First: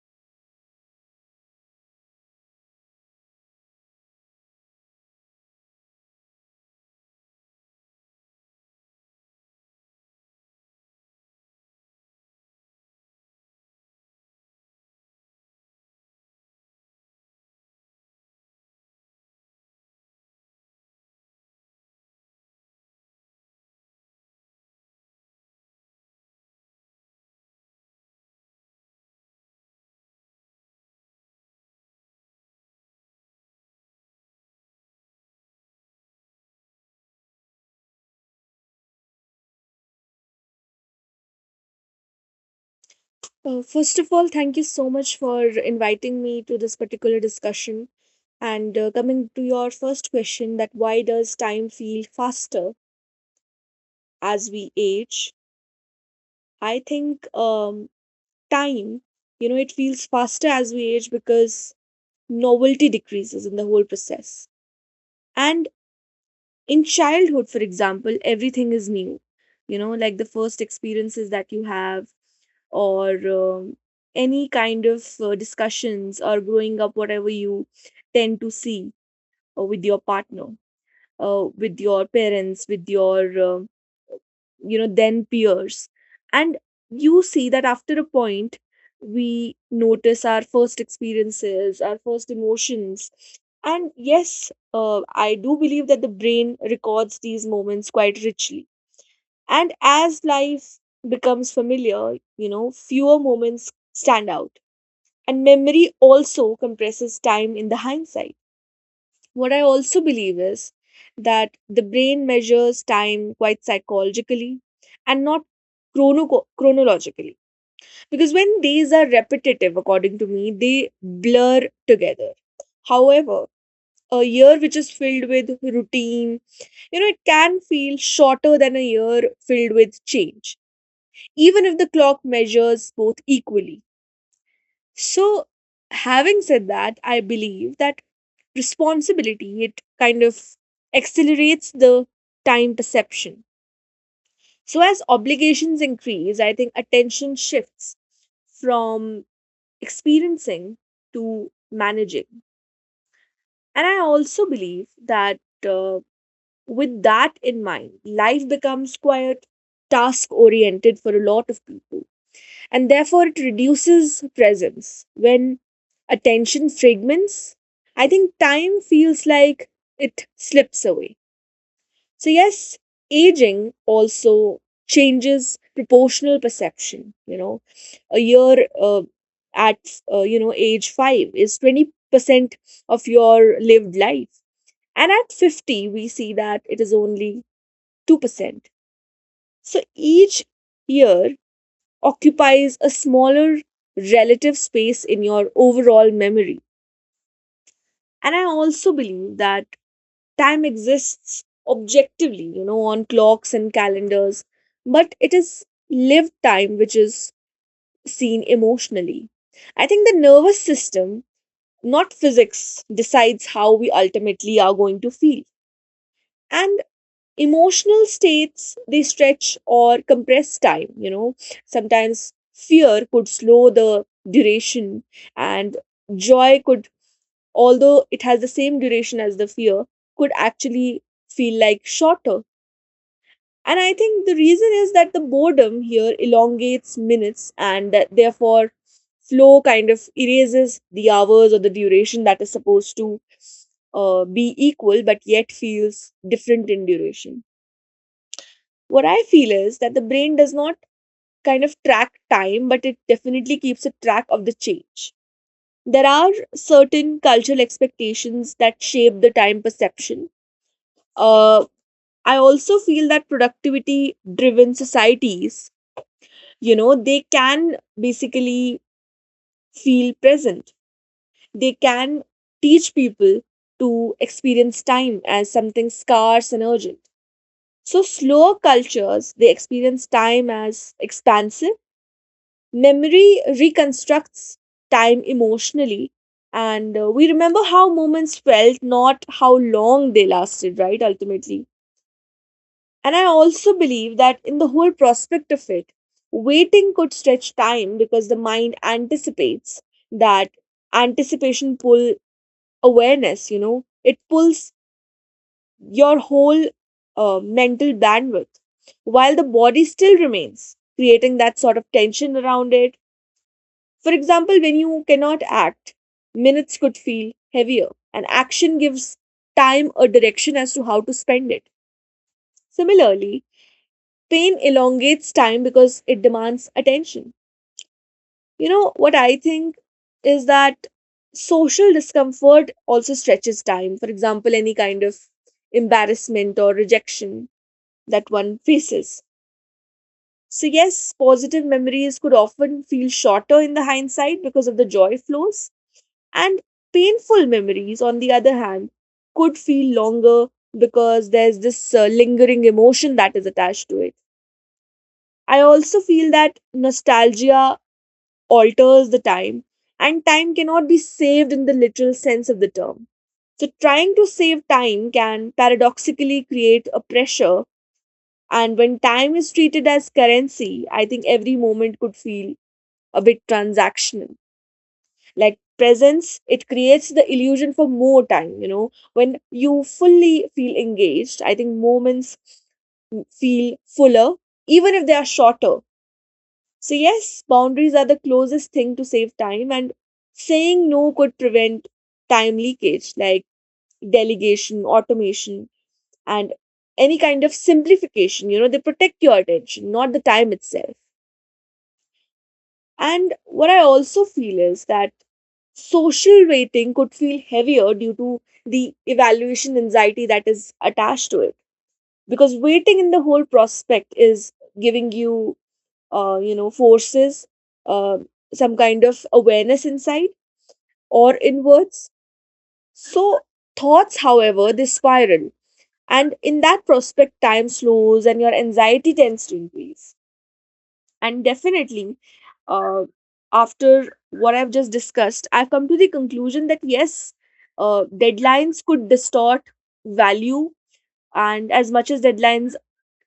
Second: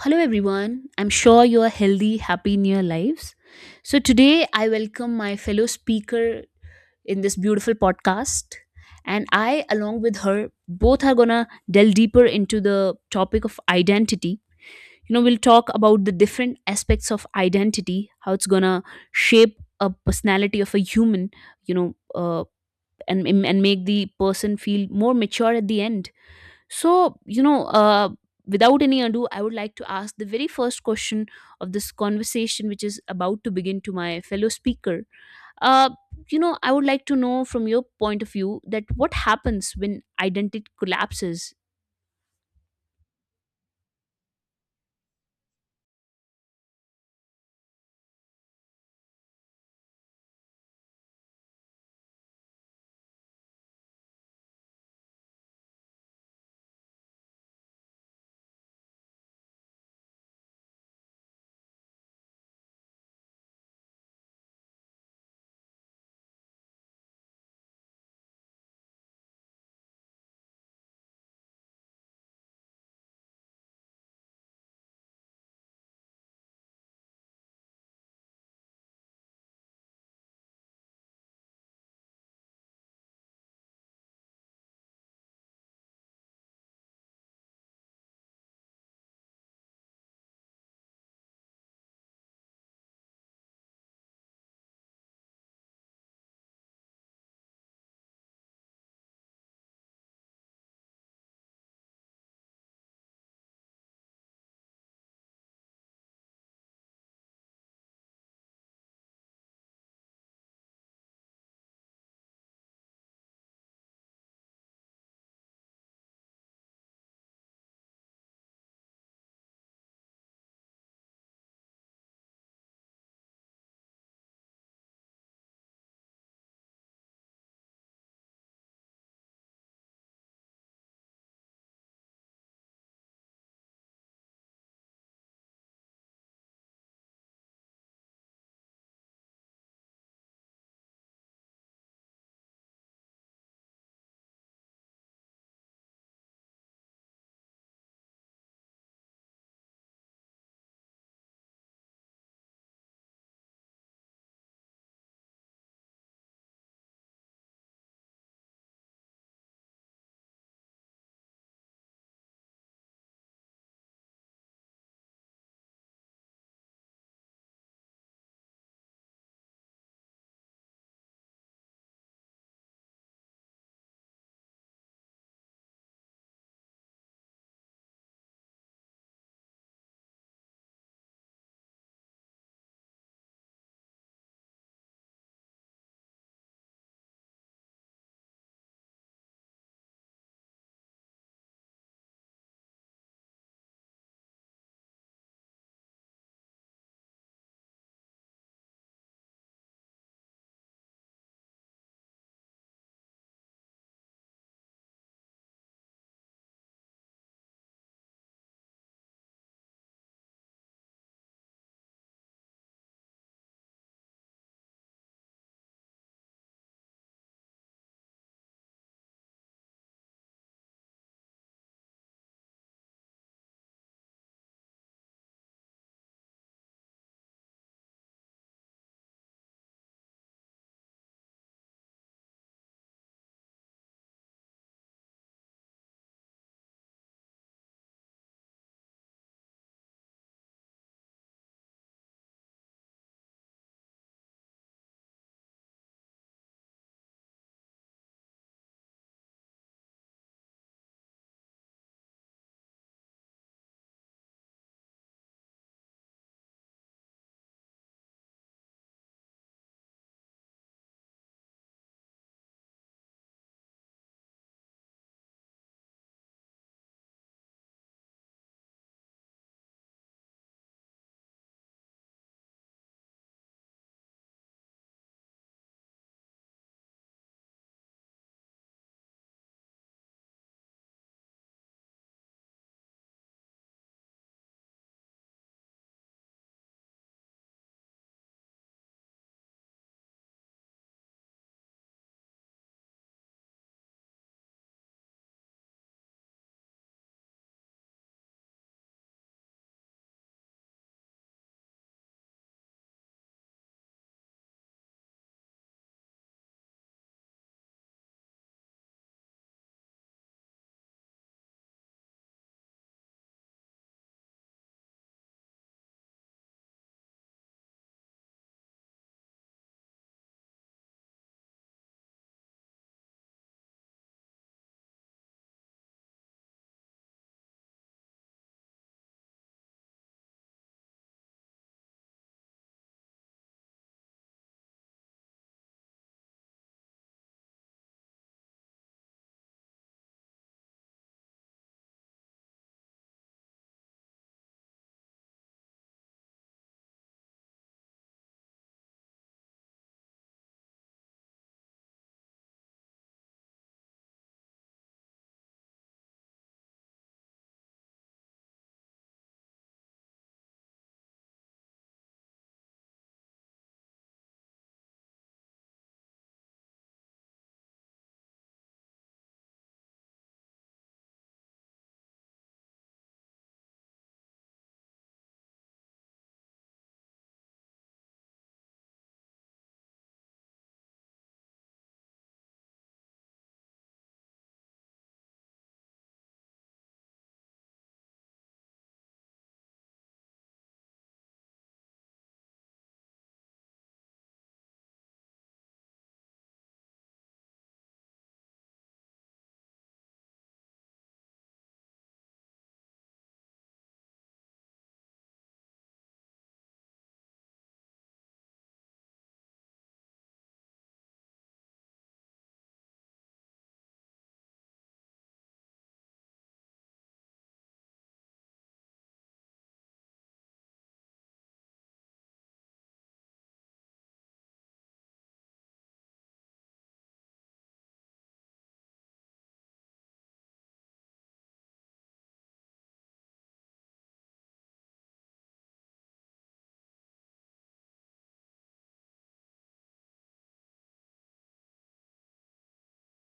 Hello, everyone. I'm sure you are healthy, happy in your lives. So, today I welcome my fellow speaker in this beautiful podcast. And I, along with her, both are gonna delve deeper into the topic of identity. You know, we'll talk about the different aspects of identity, how it's gonna shape a personality of a human, you know, uh, and make the person feel more mature at the end. So, without any ado, I would like to ask the very first question of this conversation, which is about to begin to my fellow speaker. Uh, you know, I would like to know from your point of view that what happens when identity collapses. First of all, thank you so much for inviting me to this particular discussion. And coming to your first question, that why does time feel faster as we age? I think time, it feels faster as we age because novelty decreases in the whole process. And in childhood, for example, everything is new. Like the first experiences that you have, or any kind of discussions or growing up whatever you tend to see with your partner, with your parents, with your, then peers, and you see that after a point, we notice our first experiences, our first emotions. And yes, I do believe that the brain records these moments quite richly, and as life becomes familiar, fewer moments stand out. And memory also compresses time in the hindsight. What I also believe is that the brain measures time quite psychologically and not chronologically. Because when these are repetitive, according to me, they blur together. However, a year which is filled with routine, it can feel shorter than a year filled with change, even if the clock measures both equally. So, having said that, I believe that responsibility, it kind of accelerates the time perception. So, as obligations increase, I think attention shifts from experiencing to managing. And I also believe that, uh, with that in mind, life becomes quite task oriented for a lot of people, and therefore it reduces presence. When attention fragments, I think time feels like it slips away. So, yes, aging also changes proportional perception. You know, a year, at age 5 is 20% of your lived life. And at 50, we see that it is only 2%. So, each year occupies a smaller relative space in your overall memory. And I also believe that time exists objectively, you know, on clocks and calendars, but it is lived time which is seen emotionally. I think the nervous system, not physics, decides how we ultimately are going to feel. And emotional states, they stretch or compress time. Sometimes fear could slow the duration, and joy could, although it has the same duration as the fear, could actually feel like shorter. And I think the reason is that the boredom here elongates minutes, and that therefore flow kind of erases the hours or the duration that is supposed to be equal but yet feels different in duration. What I feel is that the brain does not kind of track time, but it definitely keeps a track of the change. There are certain cultural expectations that shape the time perception. Uh, I also feel that productivity driven societies, you know, they can basically feel present. They can teach people to experience time as something scarce and urgent. So, slower cultures, they experience time as expansive. Memory reconstructs time emotionally, and we remember how moments felt, not how long they lasted, right? Ultimately. And I also believe that in the whole prospect of it, waiting could stretch time because the mind anticipates that. Anticipation pull awareness, you know, it pulls your whole mental bandwidth while the body still remains, creating that sort of tension around it. For example, when you cannot act, minutes could feel heavier, and action gives time a direction as to how to spend it. Similarly, pain elongates time because it demands attention. You know, what I think is that social discomfort also stretches time. For example, any kind of embarrassment or rejection that one faces. So, yes, positive memories could often feel shorter in the hindsight because of the joy flows. And painful memories, on the other hand, could feel longer because there's this lingering emotion that is attached to it. I also feel that nostalgia alters the time, and time cannot be saved in the literal sense of the term. So, trying to save time can paradoxically create a pressure. And when time is treated as currency, I think every moment could feel a bit transactional. Like presence, it creates the illusion for more time. You know, when you fully feel engaged, I think moments feel fuller even if they are shorter. So yes, boundaries are the closest thing to save time, and saying no could prevent time leakage. Like delegation, automation, and any kind of simplification, you know, they protect your attention, not the time itself. And what I also feel is that social rating could feel heavier due to the evaluation anxiety that is attached to it. Because waiting in the whole prospect is giving you, forces, uh, some kind of awareness inside or inwards. So thoughts, however, they spiral. And in that prospect, time slows and your anxiety tends to increase. And definitely, uh, after what I've just discussed, I've come to the conclusion that yes, deadlines could distort value, and as much as deadlines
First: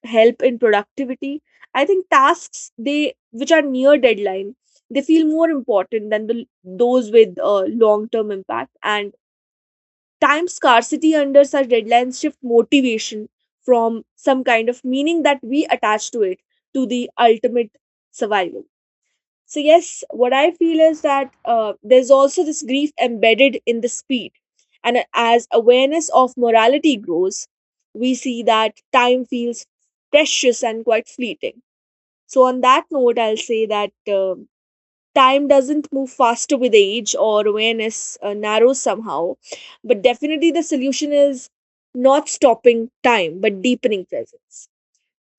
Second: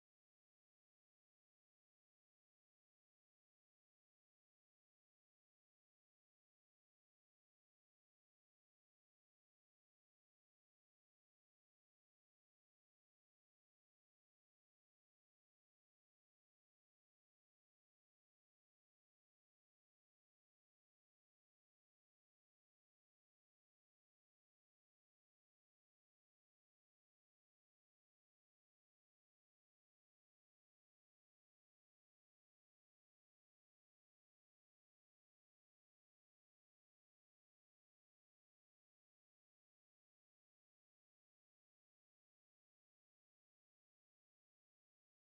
help in productivity, I think tasks they which are near deadline, they feel more important than the those with long term impact. And time scarcity under such deadlines shift motivation from some kind of meaning that we attach to it to the ultimate survival. So yes, what I feel is that, there's also this grief embedded in the speed, and as awareness of morality grows, we see that time feels precious and quite fleeting. So on that note, I'll say that time doesn't move faster with age, or awareness narrows somehow. But definitely, the solution is not stopping time, but deepening presence.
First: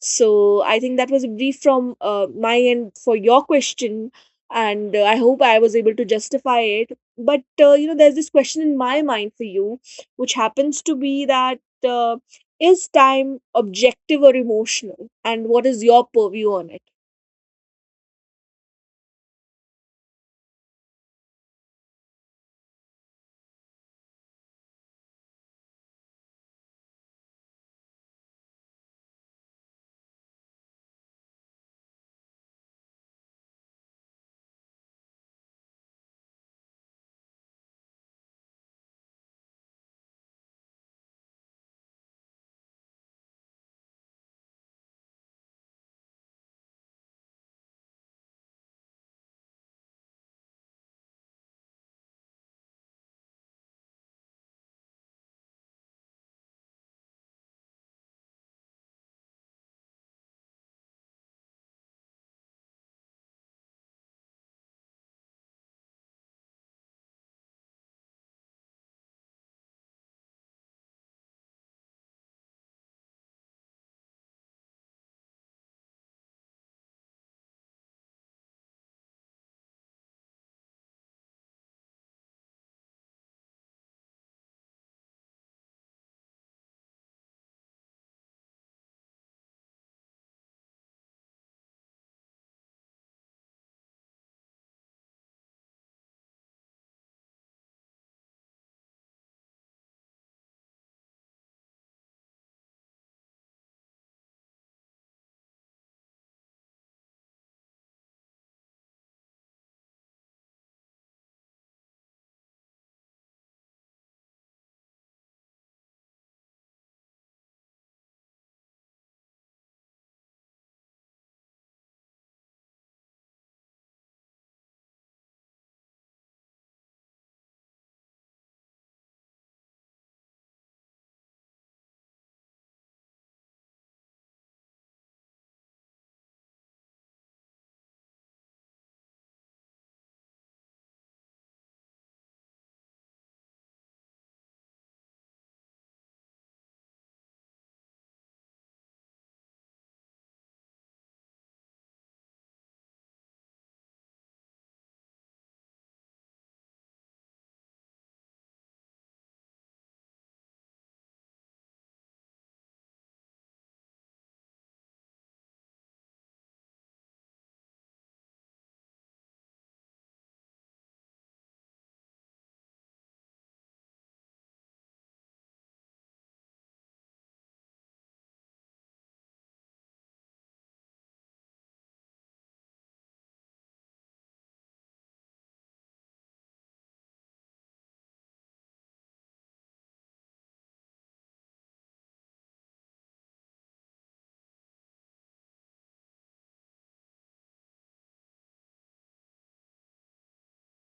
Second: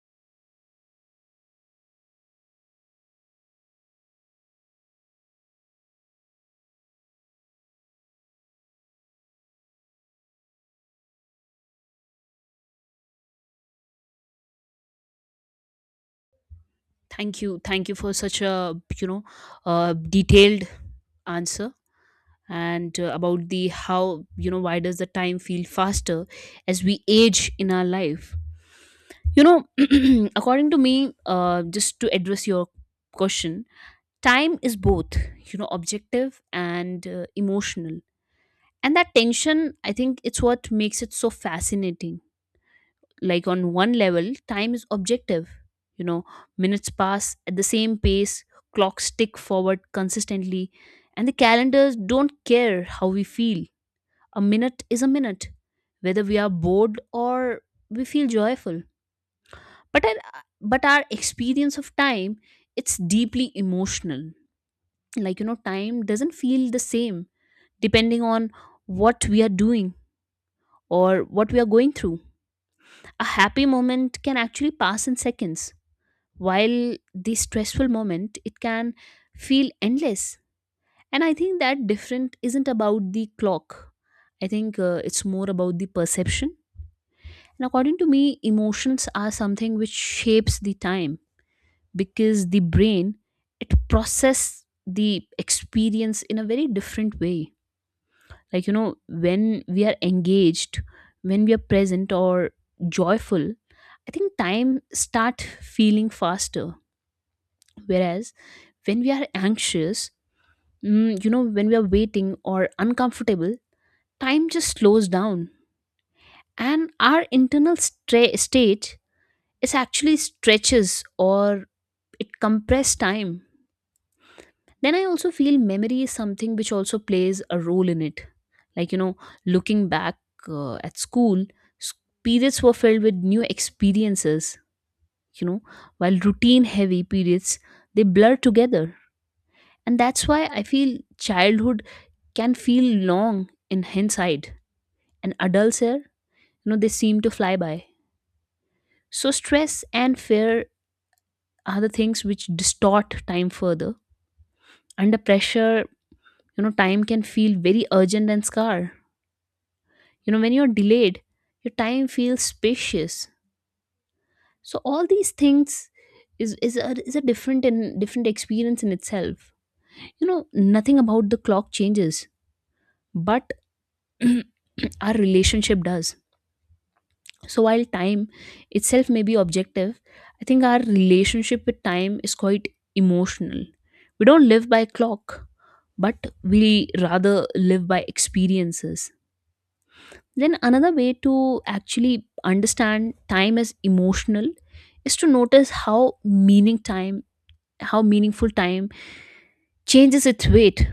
So I think that was a brief from my end for your question, and I hope I was able to justify it. But there's this question in my mind for you, which happens to be that, uh, is time objective or emotional, and what is your purview on it? Thank you for such a, you know detailed answer. And about the, how, you know, why does the time feel faster as we age in our life, you know, according to me, just to address your question, time is both, you know, objective and emotional, and that tension, I think, it's what makes it so fascinating. Like on one level, time is objective, you know, minutes pass at the same pace, clocks tick forward consistently, and the calendars don't care how we feel. A minute is a minute, whether we are bored or we feel joyful. But our, but our experience of time, it's deeply emotional. Like, you know, time doesn't feel the same depending on what we are doing or what we are going through. A happy moment can actually pass in seconds, while the stressful moment, it can feel endless. And I think that different isn't about the clock. I think it's more about the perception. And according to me, emotions are something which shapes the time, because the brain, it process the experience in a very different way. Like, you know, when we are engaged, when we are present or joyful, I think time start feeling faster. Whereas when we are anxious, you know, when we are waiting or uncomfortable, time just slows down, and our internal state, it actually stretches or it compresses time. Then I also feel memory is something which also plays a role in it. Like, you know, looking back, at school s- periods were filled with new experiences, you know, while routine heavy periods, they blur together. And that's why I feel childhood can feel long in hindsight, and adults here, you know, they seem to fly by. So stress and fear are the things which distort time further. Under pressure, you know, time can feel very urgent and scar. You know, when you're delayed, your time feels spacious. So all these things is a different and different experience in itself. You know, nothing about the clock changes, but our relationship does. So while time itself may be objective, I think our relationship with time is quite emotional. We don't live by clock, but we rather live by experiences. Then another way to actually understand time as emotional is to notice how meaningful time changes its weight.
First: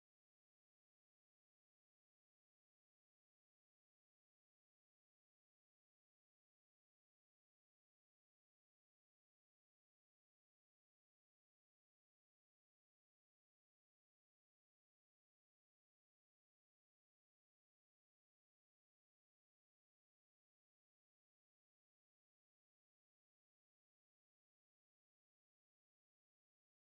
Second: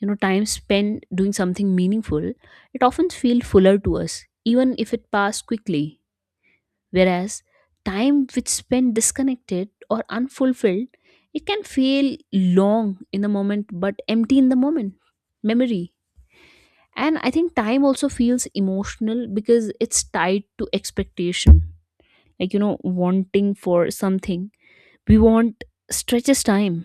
You know, time spent doing something meaningful, it often feels fuller to us, even if it passed quickly. Whereas time which spent disconnected or unfulfilled, it can feel long in the moment but empty in the moment. Memory, and I think time also feels emotional because it's tied to expectation. Like, you know, wanting for something we want stretches time,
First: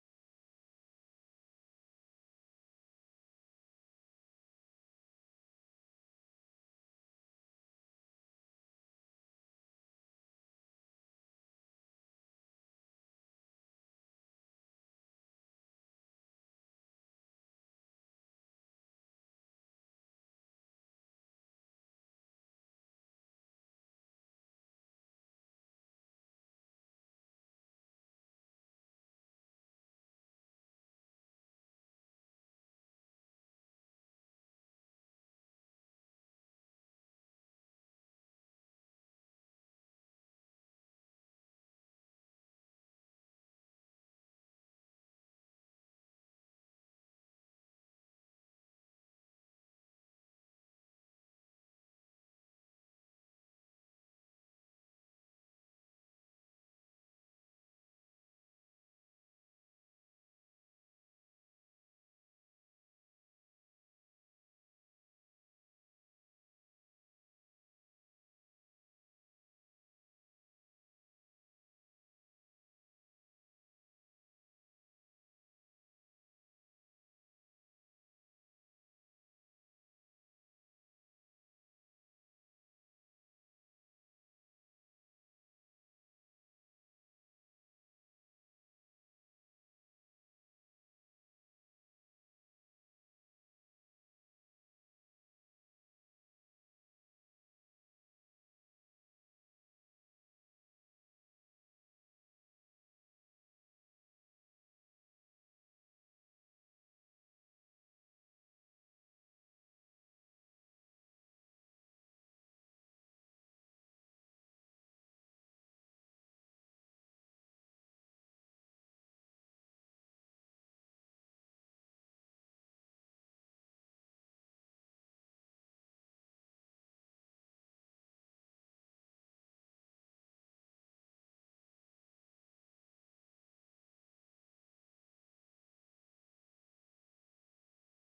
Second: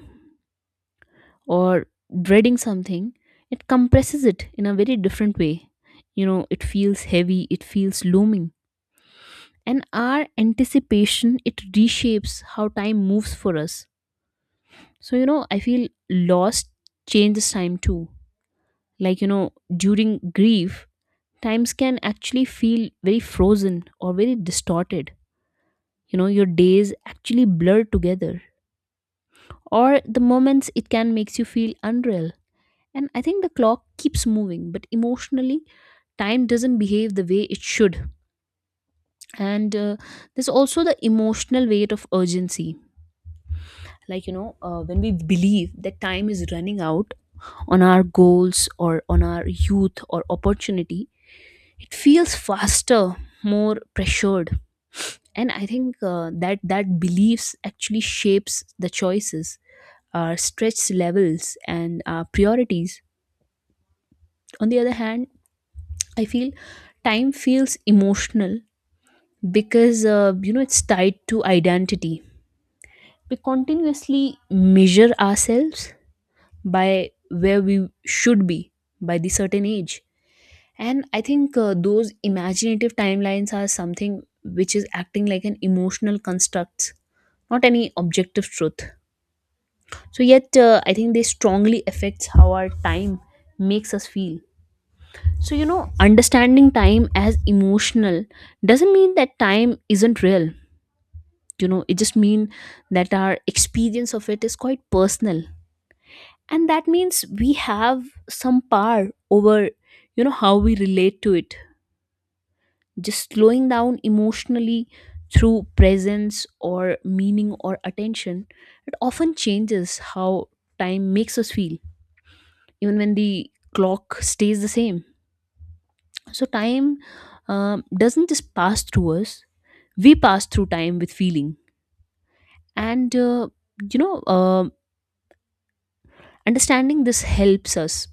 or dreading something, it compresses it in a very different way. You know, it feels heavy, it feels looming, and our anticipation, it reshapes how time moves for us. So, you know, I feel lost changes time too. Like, you know, during grief, times can actually feel very frozen or very distorted. You know, your days actually blur together, or the moments, it can makes you feel unreal. And I think the clock keeps moving, but emotionally, time doesn't behave the way it should. And there's also the emotional weight of urgency. Like, you know, when we believe that time is running out on our goals or on our youth or opportunity, it feels faster, more pressured. And I think that beliefs actually shapes the choices, our stretch levels and our priorities. On the other hand, I feel time feels emotional because, you know, it's tied to identity. We continuously measure ourselves by where we should be by the certain age. And I think those imaginative timelines are something which is acting like an emotional construct, not any objective truth. So yet, I think they strongly affects how our time makes us feel. So, you know, understanding time as emotional doesn't mean that time isn't real. You know, it just means that our experience of it is quite personal, and that means we have some power over, you know, how we relate to it. Just slowing down emotionally through presence or meaning or attention, it often changes how time makes us feel, even when the clock stays the same. So time, doesn't just pass through us, we pass through time with feeling. And you know um understanding this helps us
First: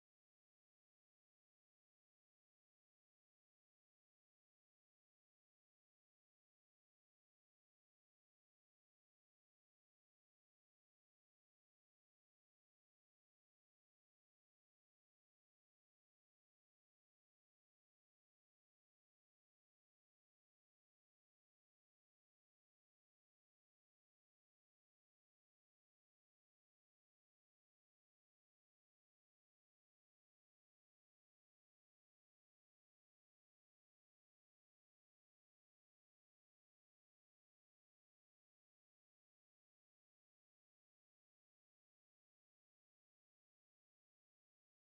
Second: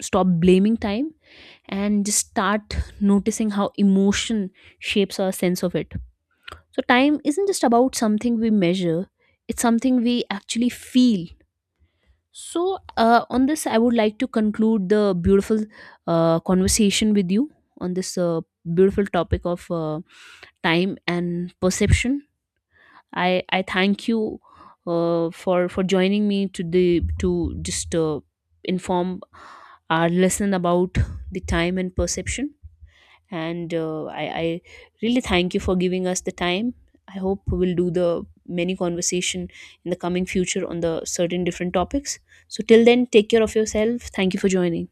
stop blaming time and just start noticing how emotion shapes our sense of it. So time isn't just about something we measure, it's something we actually feel. So, on this, I would like to conclude the beautiful conversation with you on this beautiful topic of time and perception. I thank you for joining me to the to just inform our lesson about the time and perception. And I really thank you for giving us the time. I hope we'll do the many conversation in the coming future on the certain different topics. So till then, take care of yourself. Thank you for joining.